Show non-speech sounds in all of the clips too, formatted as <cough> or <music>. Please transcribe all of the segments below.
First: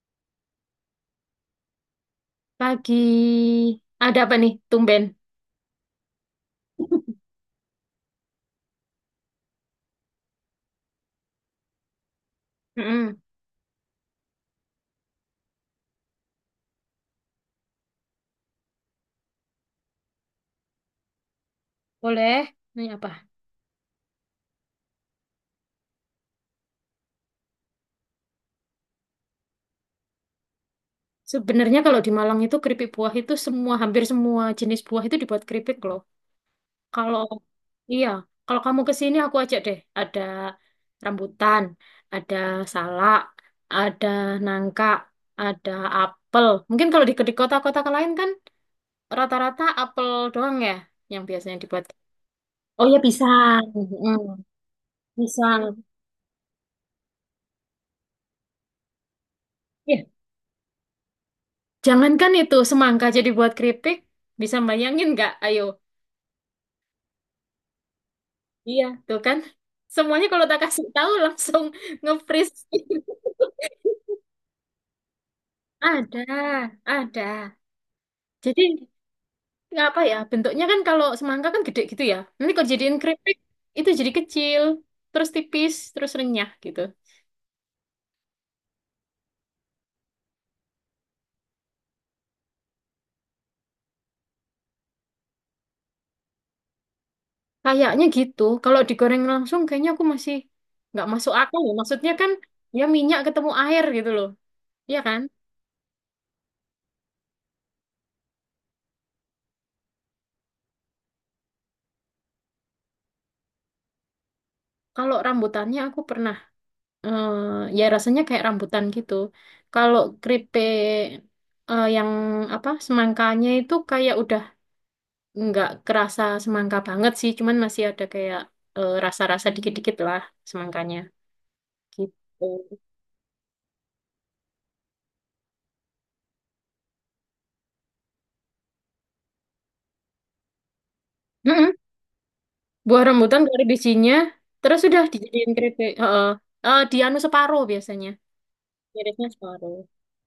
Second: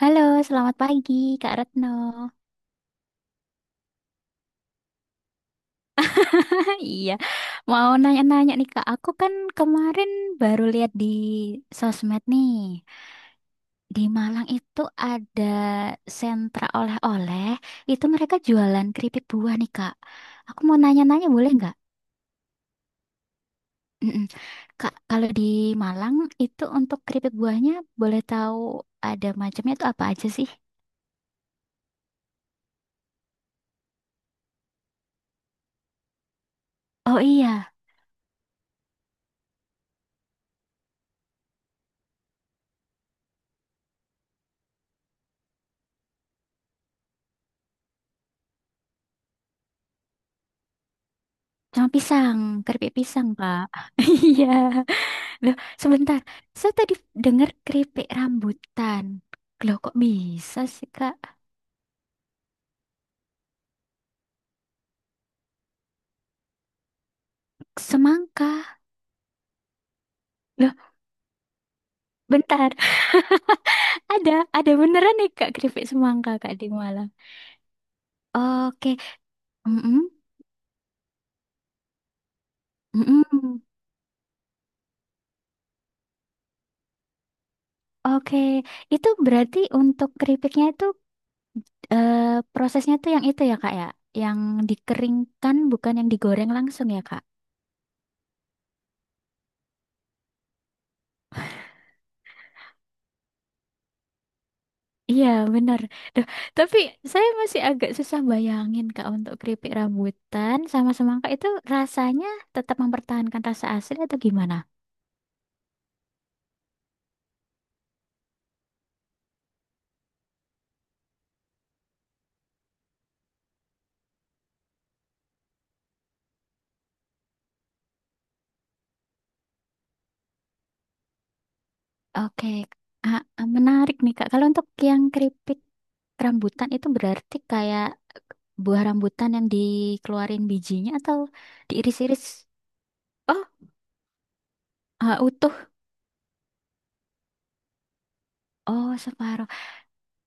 Halo, selamat pagi Kak Retno. Pagi. Ada apa nih, tumben? <laughs> Iya, mau nanya-nanya nih Kak. Aku kan kemarin baru lihat di sosmed nih. Mm-mm. Di Malang itu ada sentra oleh-oleh. Itu mereka jualan keripik buah nih Kak. Aku mau nanya-nanya boleh nggak? Boleh. Ini apa? Mm-mm. Kak, kalau di Malang itu untuk keripik buahnya boleh tahu ada macamnya itu apa aja sih? Sebenarnya kalau di Malang itu keripik buah itu semua, hampir semua jenis buah itu dibuat keripik loh. Oh Kalau, iya, iya, kalau kamu ke sini aku ajak deh. Ada rambutan, ada salak, ada nangka, ada apel. Mungkin kalau di kota-kota lain kan rata-rata apel doang ya yang biasanya dibuat. cuma pisang, Oh keripik ya pisang pisang. Kak. <laughs> Iya. Loh, Pisang. sebentar. Saya tadi dengar keripik rambutan. Loh, kok Iya. bisa sih, Kak? Jangankan itu semangka jadi buat keripik, bisa bayangin nggak? Ayo, Semangka. iya tuh kan. Semuanya kalau tak Loh, kasih tahu langsung nge-freeze. bentar. <laughs> <laughs> Ada, ada beneran nih, Kak, keripik Ada, semangka, Kak, di Malang. ada. Jadi Oke. nggak apa Mm-mm. ya bentuknya kan kalau semangka kan gede gitu ya. Nanti kalau jadiin keripik Mm-mm. itu jadi kecil, terus tipis, terus renyah gitu. Oke. Itu berarti untuk keripiknya itu, prosesnya tuh yang itu ya, Kak, ya? Yang dikeringkan, bukan yang digoreng langsung ya, Kak? Kayaknya gitu. Kalau digoreng langsung kayaknya aku masih nggak masuk akal ya. Maksudnya kan ya minyak ketemu air gitu loh. Iya kan? Iya, benar. Duh, tapi saya masih agak susah bayangin, Kak, untuk keripik rambutan sama semangka itu rasanya tetap mempertahankan rasa asli atau gimana? Kalau rambutannya aku pernah eh ya rasanya kayak rambutan gitu. Kalau keripik yang apa semangkanya itu kayak udah nggak kerasa semangka banget sih, cuman masih ada kayak rasa-rasa dikit-dikit lah semangkanya Oke, gitu. ah, ah, menarik nih, Kak. Kalau untuk yang keripik rambutan itu berarti kayak buah rambutan yang dikeluarin bijinya atau Mm-mm. diiris-iris? Buah rambutan Oh, dari bijinya, terus udah ah, dijadiin utuh. keripik. Heeh. Di anu separuh biasanya, Oh, mirisnya separuh. separuh.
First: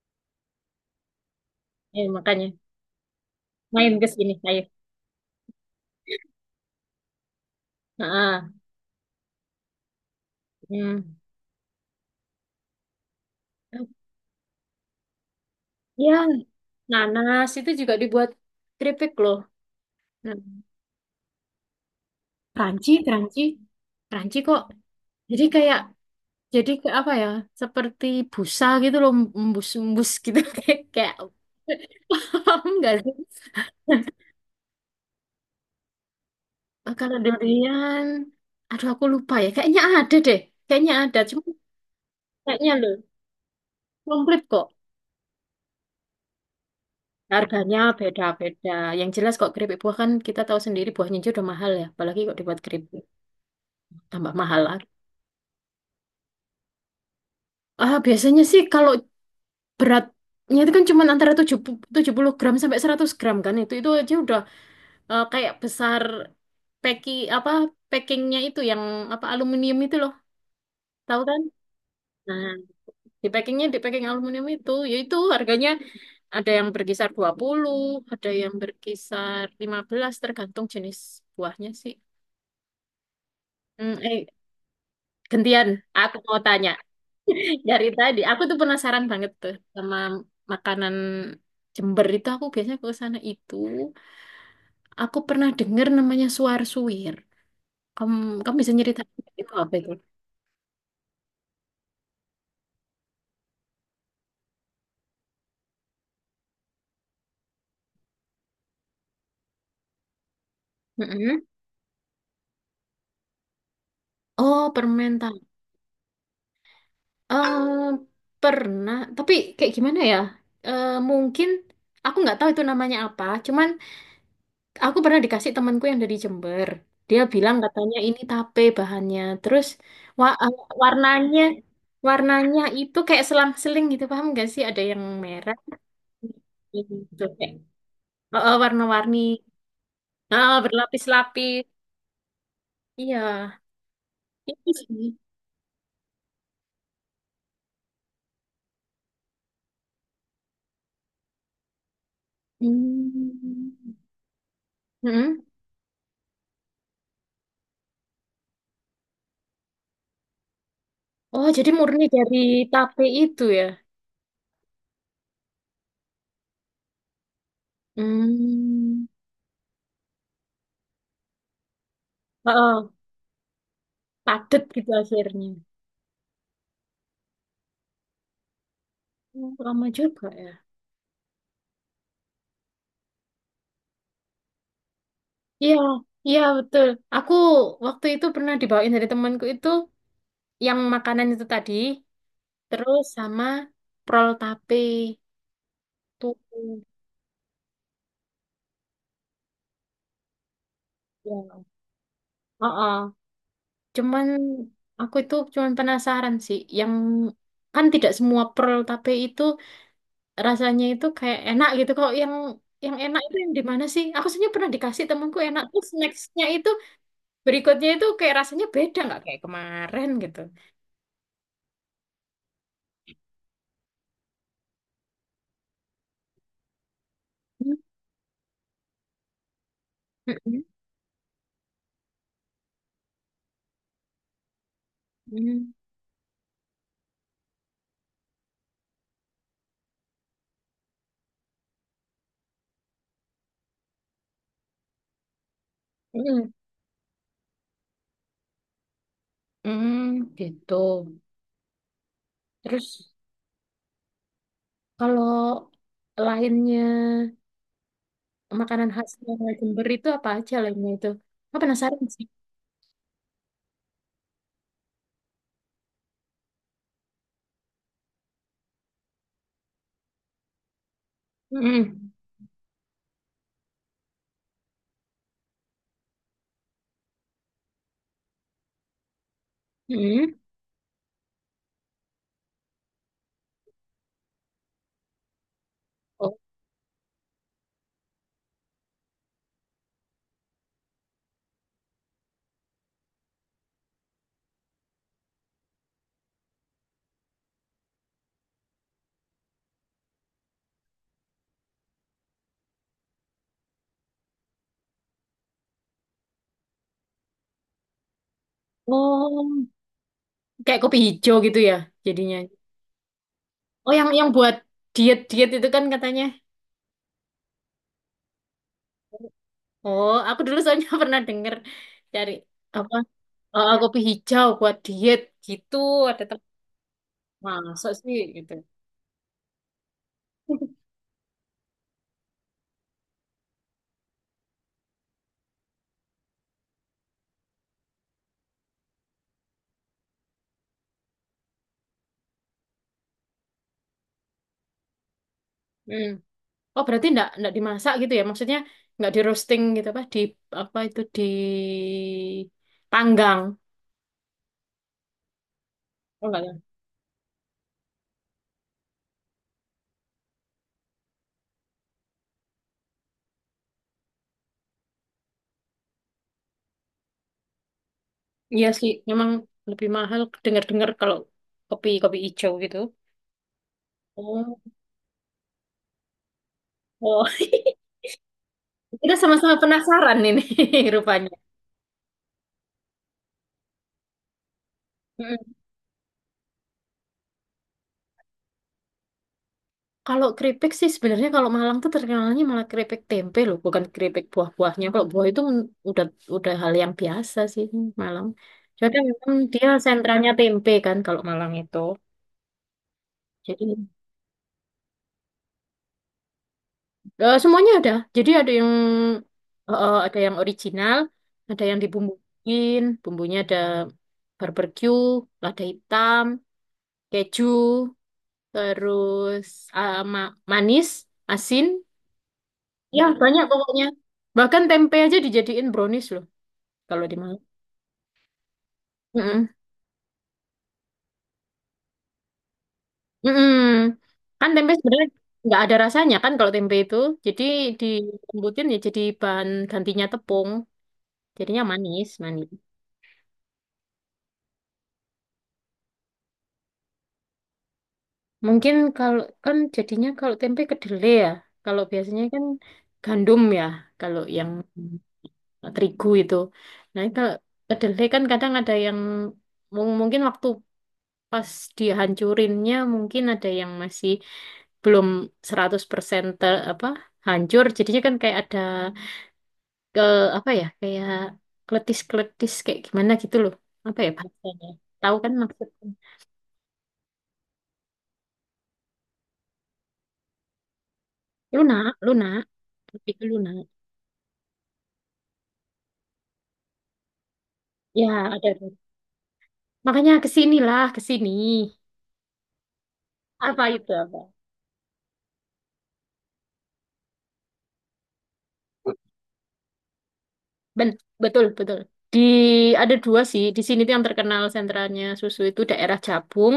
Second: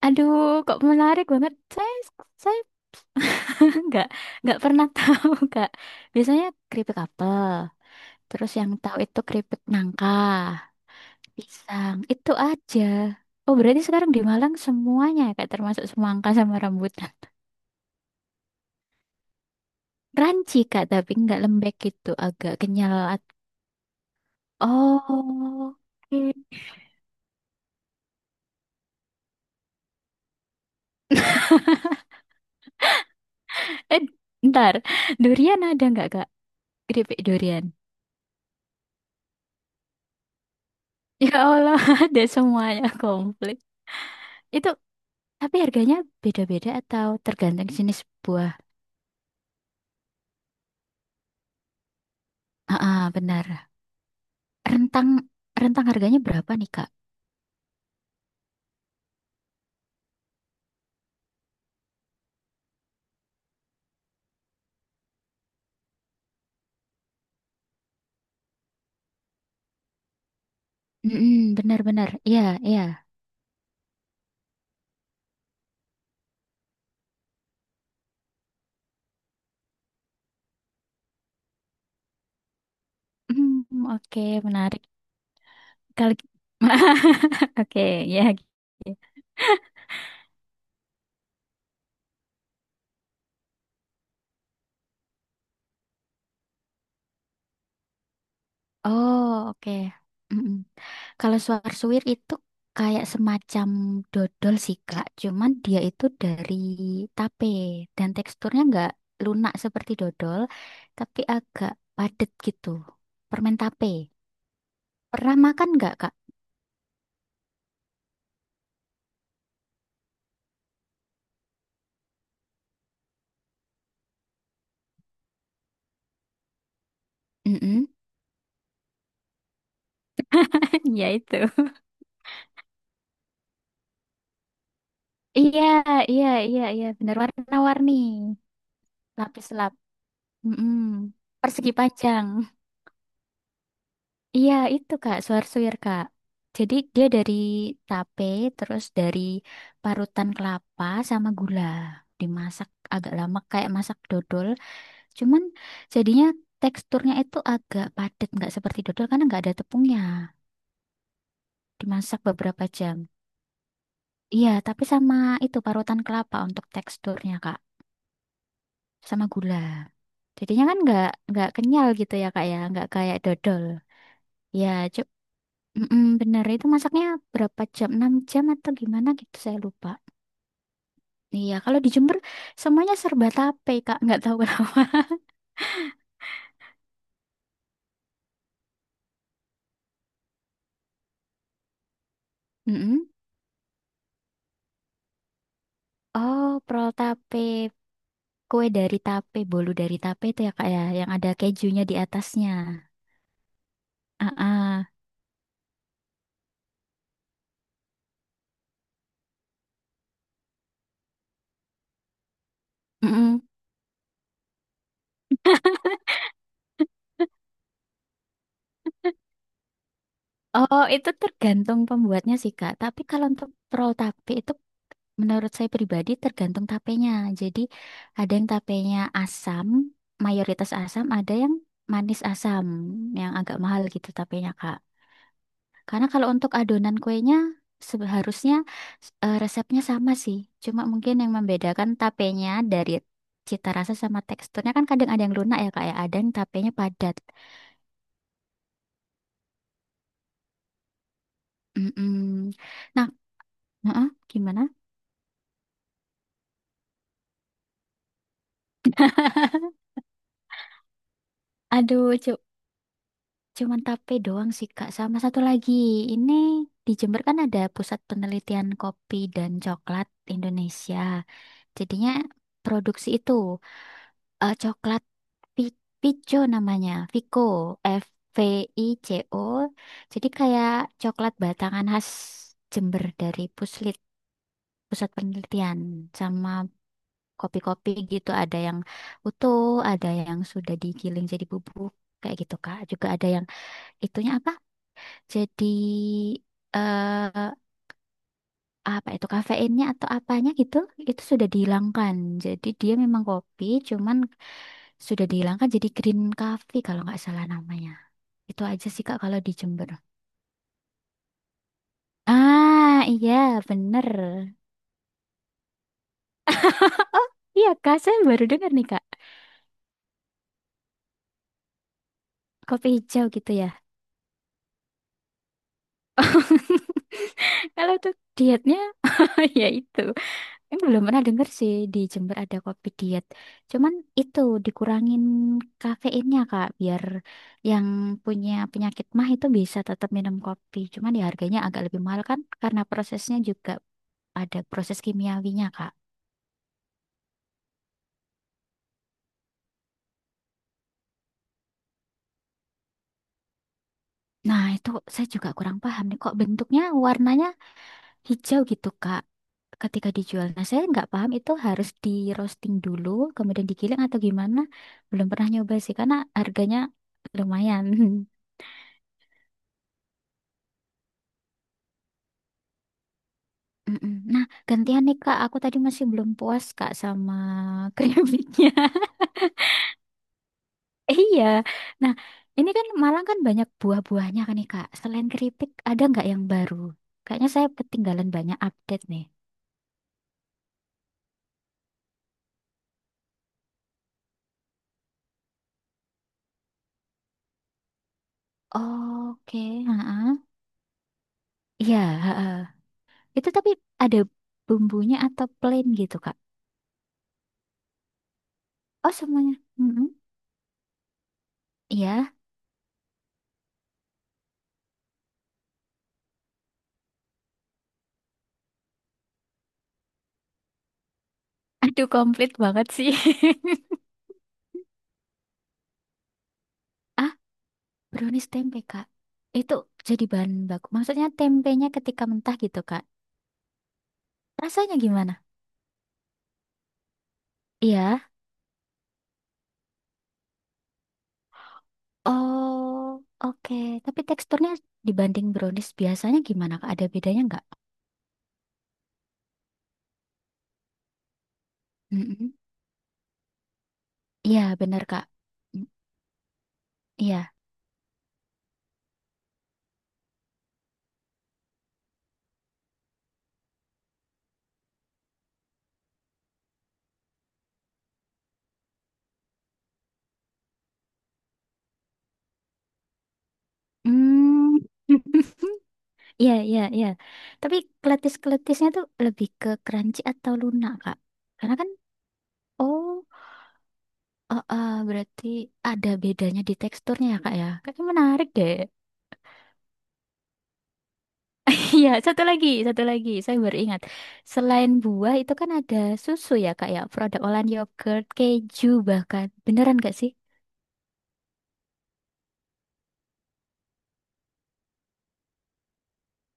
Aduh, kok menarik banget. Saya, Makanya saya <laughs> main nggak, ke sini, nggak ayo. pernah <laughs> tahu, Kak. Biasanya keripik apel. Heeh. Terus yang tahu itu keripik nangka, Hmm. pisang, itu aja. Oh, berarti sekarang di Malang semuanya ya, Kak, termasuk Ya, semangka sama rambutan. nanas itu juga dibuat keripik loh. Nah, Ranci, Kak, tapi nggak lembek gitu, agak kenyal. Pranci, Pranci, Pranci kok. Jadi Oh, kayak oke. jadi ke apa ya? Seperti busa gitu loh, embus-embus gitu <laughs> kayak kayak <laughs> paham nggak sih? Eh, ntar. Durian ada nggak, Kak? Kalau Keripik durian. durian, aduh aku lupa ya. Kayaknya ada deh, kayaknya ada. Ya Cuma Allah, <laughs> ada kayaknya semuanya loh, komplit. komplit Itu, kok. tapi harganya beda-beda atau tergantung Harganya jenis buah? beda-beda. Yang jelas kok keripik buah kan kita tahu sendiri buahnya aja udah mahal ya. Apalagi kok dibuat Ah, keripik ah, benar. tambah mahal lagi. Rentang, rentang harganya berapa nih, Kak? Ah, biasanya sih kalau beratnya itu kan cuma antara tujuh puluh gram sampai 100 gram. Kan itu aja udah kayak besar, packing apa packingnya itu yang apa, aluminium itu loh, tahu kan? Benar-benar. Iya, Nah, iya. Di packing aluminium itu, yaitu harganya ada yang berkisar 20, ada yang berkisar 15, tergantung jenis buahnya sih. Hmm, eh Oke, menarik. gantian Kali aku mau tanya. <laughs> <laughs> Oke, Dari tadi ya. aku tuh penasaran Gitu. banget tuh sama makanan Jember itu, aku biasanya ke sana itu. Aku pernah dengar namanya suar-suir. Em, Kamu bisa nyeritain Oh, itu oke. apa itu? Mm-mm. Kalau suar-suwir itu kayak semacam dodol sih, Kak. Cuman dia itu dari tape dan teksturnya nggak lunak seperti dodol, tapi Mm-mm. agak padat gitu. Permen tape. Oh, permen Pernah tahu. makan nggak, Kak? Eh, Pernah, tapi kayak gimana ya? Mungkin aku nggak tahu itu namanya apa. Cuman aku pernah dikasih temanku yang dari Jember. Dia bilang Mm-mm. katanya ini tape bahannya. Terus wa- eh, <laughs> Ya warnanya itu. warnanya itu kayak selang-seling gitu, paham nggak sih? Ada yang merah, Iya, iya, iya, iya. Benar gitu kayak warna-warni. Warna-warni. Lapis lap. Ah, Mm-mm. berlapis-lapis. Persegi panjang. Iya. Iya, Ini itu sih. Kak, suwir-suwir Kak. Jadi dia dari tape, terus dari parutan kelapa sama gula. Dimasak agak lama kayak Hmm. masak dodol. Cuman Mm-mm. jadinya teksturnya itu agak padat, nggak seperti dodol karena nggak ada tepungnya. Oh, jadi murni Dimasak dari beberapa jam. tape itu ya? Iya, tapi sama itu parutan kelapa untuk teksturnya Kak, Hmm. sama gula. Jadinya kan nggak kenyal gitu ya Kak ya, nggak Oh, kayak dodol. padat Ya, gitu akhirnya. mm-mm, bener, itu masaknya berapa jam? 6 jam atau gimana gitu, Oh, saya lama lupa. juga ya. Iya, kalau di Jember semuanya serba tape, Kak. Nggak tahu kenapa. Iya, iya betul. Aku waktu itu pernah dibawain dari temanku itu yang makanan itu tadi, <laughs> terus Mm-mm. sama prol tape tuh. Oh, prol tape. Kue dari tape, bolu dari tape itu ya, Kak, ya. Yang ada Ya. kejunya di atasnya. Oh, oh. Cuman Ah, ah. aku itu cuman penasaran sih, yang kan tidak semua prol tape itu rasanya itu kayak enak gitu kok. Yang enak itu Mm-mm. yang di mana sih? Aku sebenarnya pernah dikasih temanku enak, terus nextnya itu berikutnya itu kayak rasanya beda, nggak kayak kemarin gitu. Oh, itu tergantung pembuatnya sih, Kak. Tapi kalau untuk prol tape itu, menurut saya pribadi tergantung tapenya. Jadi Hmm, ada yang tapenya asam, mm, mayoritas asam, ada yang manis asam, yang agak mahal gitu tapenya, Kak. mm, Karena kalau untuk adonan kuenya seharusnya, resepnya sama sih. Cuma mungkin yang membedakan tapenya dari cita rasa sama teksturnya kan kadang ada yang lunak ya, Kak ya. Ada mm, yang mm, tapenya padat. mm, gitu Mm-mm. terus Nah, heeh, gimana? kalau lainnya makanan khasnya Jember itu apa aja lainnya itu, aku penasaran Aduh, sih. cuman tape doang sih Kak. Sama satu lagi, ini di Jember kan ada Pusat Penelitian Kopi dan Coklat Indonesia. Jadinya Mm, produksi itu, coklat Pico namanya, Vico, F Vico. Jadi mm. kayak coklat batangan khas Jember dari Puslit, Pusat Penelitian, Oh, sama kopi-kopi gitu ada yang utuh, ada yang sudah digiling jadi bubuk kayak gitu Kak. Juga ada yang itunya apa? Jadi, eh apa itu kafeinnya atau apanya gitu itu sudah dihilangkan. Jadi dia memang kopi cuman sudah dihilangkan, jadi green coffee kalau nggak salah namanya. Itu aja sih Kak kalau di oh, Jember. kayak kopi hijau gitu ya jadinya. Ah, iya Oh, bener. yang buat diet diet itu kan katanya. <laughs> Oh, iya Kak, saya baru dengar nih Kak. Oh, aku dulu soalnya <laughs> pernah denger cari Kopi apa hijau gitu ya. Kopi hijau buat diet gitu. Ada <laughs> masuk Kalau tuh sih gitu. dietnya <laughs> ya itu. Ini belum pernah denger sih di Jember ada kopi diet. Cuman itu dikurangin kafeinnya Kak, biar yang punya penyakit mah itu bisa tetap minum kopi. Cuman ya harganya agak lebih mahal kan karena prosesnya juga ada proses kimiawinya Kak. Hmm. Oh, berarti enggak dimasak gitu ya? Maksudnya enggak di roasting gitu apa di apa itu di panggang. Nah itu saya juga kurang paham nih Oh, kok enggak ya? bentuknya warnanya hijau gitu Kak. Ketika dijual, nah saya nggak paham itu harus di roasting dulu, kemudian digiling atau gimana? Belum pernah nyoba sih karena harganya lumayan. <laughs> Iya sih, memang lebih mahal dengar-dengar kalau kopi kopi hijau gitu. Mm-mm. Nah, Oh, gantian nih Kak, aku tadi masih belum puas Kak oh. sama <laughs> <laughs> keripiknya. Kita sama-sama penasaran ini <laughs> rupanya. Iya. Nah, ini kan Malang kan banyak buah-buahnya kan nih Kak. Selain Hmm. keripik, ada nggak yang baru? Kayaknya saya ketinggalan banyak update nih. Kalau keripik sih sebenarnya kalau Malang tuh terkenalnya malah keripik tempe loh, bukan keripik buah-buahnya. Kalau buah itu udah hal yang biasa sih Malang. Jadi memang Oke, dia sentranya heeh. tempe kan kalau Malang itu. Iya, heeh. Itu tapi Jadi ada bumbunya atau plain gitu Kak? Semuanya ada. Jadi Oh, semuanya. Mm-mm. ada yang original, ada yang Iya. dibumbuin, bumbunya ada barbeque, lada hitam, keju, terus manis, asin. <laughs> Aduh, komplit banget Ya, sih. banyak pokoknya. <laughs> Bahkan tempe aja dijadiin brownies loh, kalau di Ah, Malang. brownies tempe, Kak. Mm-mm. Itu jadi bahan baku. Maksudnya tempenya ketika mentah gitu, Kak. Mm-mm. Kan tempe Rasanya sebenarnya gimana? nggak ada rasanya kan kalau tempe itu. Jadi Iya. dilembutin ya jadi bahan gantinya tepung. Jadinya manis, manis. Oh, oke. Tapi teksturnya dibanding brownies biasanya gimana, Kak? Ada bedanya nggak? Mungkin kalau kan jadinya kalau tempe kedelai ya. Kalau biasanya kan Mm-mm. gandum ya, kalau yang Iya, benar, Kak. Mm, terigu itu. Nah, kalau iya. kedelai kan kadang ada yang mungkin waktu pas dihancurinnya mungkin ada yang masih belum 100% apa hancur, jadinya kan kayak ada ke apa ya, kayak kletis-kletis kayak gimana gitu loh, apa ya bahasanya, Hmm. tahu kan maksudnya. <laughs> Iya, iya, iya. Tapi keletis-keletisnya tuh lebih ke crunchy atau lunak, Kak? Karena kan, Lunak, lunak, oh, lebih ke lunak. Berarti ada bedanya di teksturnya ya, Kak, ya? Kayaknya Ya, ada, menarik ada. deh. Makanya kesinilah, kesini. Iya, satu lagi, satu lagi. Saya Apa baru itu, ingat. apa? Selain buah itu kan ada susu ya, Kak ya. Produk olahan yogurt, keju bahkan. Beneran gak sih? Ben, betul, betul, di ada dua sih di sini tuh yang terkenal sentralnya susu, itu daerah Jabung,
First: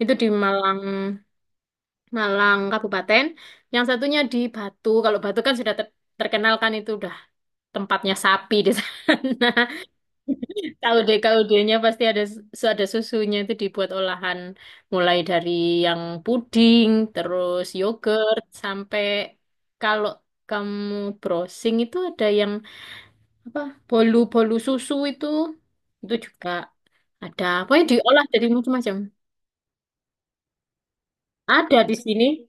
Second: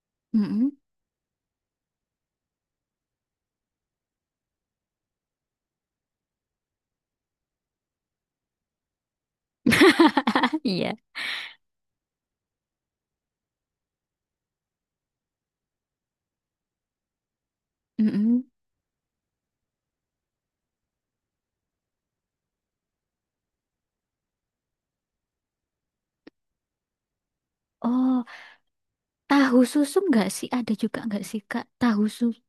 itu di Mm-mm. Malang, Malang Kabupaten. Yang satunya di Batu. Kalau Batu kan sudah terkenal kan, itu udah tempatnya sapi di sana. <laughs> <laughs> Iya. Kaude-kaudenya pasti ada susunya itu dibuat olahan mulai dari yang puding, terus yogurt, Mm-mm. sampai kalau kamu browsing itu ada yang apa bolu-bolu susu itu juga ada. Pokoknya diolah Oh, dari macam-macam. tahu susu nggak sih? Ada juga nggak sih, Kak? Ada di Tahu sini. susu.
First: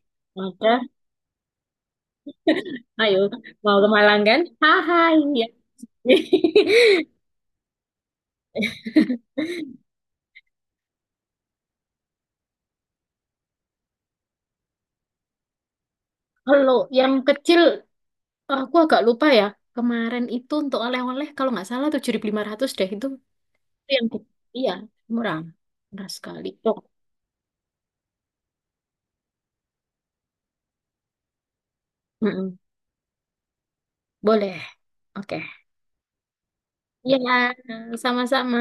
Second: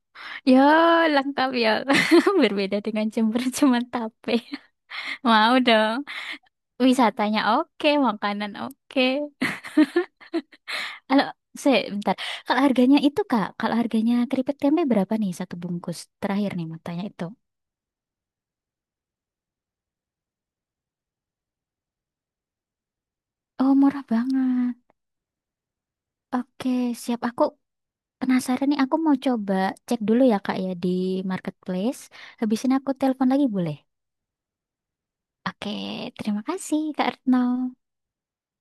Ya, Ada. lengkap ya. <laughs> Berbeda dengan Ayo, Jember mau cuman ke Malang tape. kan? Hai, <laughs> ya. Mau dong. <laughs> Wisatanya oke, makanan oke. Kalau saya bentar. Kalau harganya itu, Kak, kalau harganya keripik tempe berapa nih satu bungkus? Terakhir nih Kalau mau tanya yang itu. kecil, aku agak lupa ya. Kemarin itu untuk oleh-oleh, kalau nggak salah 7.500 deh. Oh, Itu murah yang kecil. Iya, banget. murah. Murah sekali. Oke, Oh, siap. Aku penasaran nih. Aku mau coba cek dulu ya, Kak, ya di marketplace. mm-mm. Habis ini aku telepon lagi, boleh? Boleh. Oke. Oke, terima kasih, Kak Iya, Retno. sama-sama.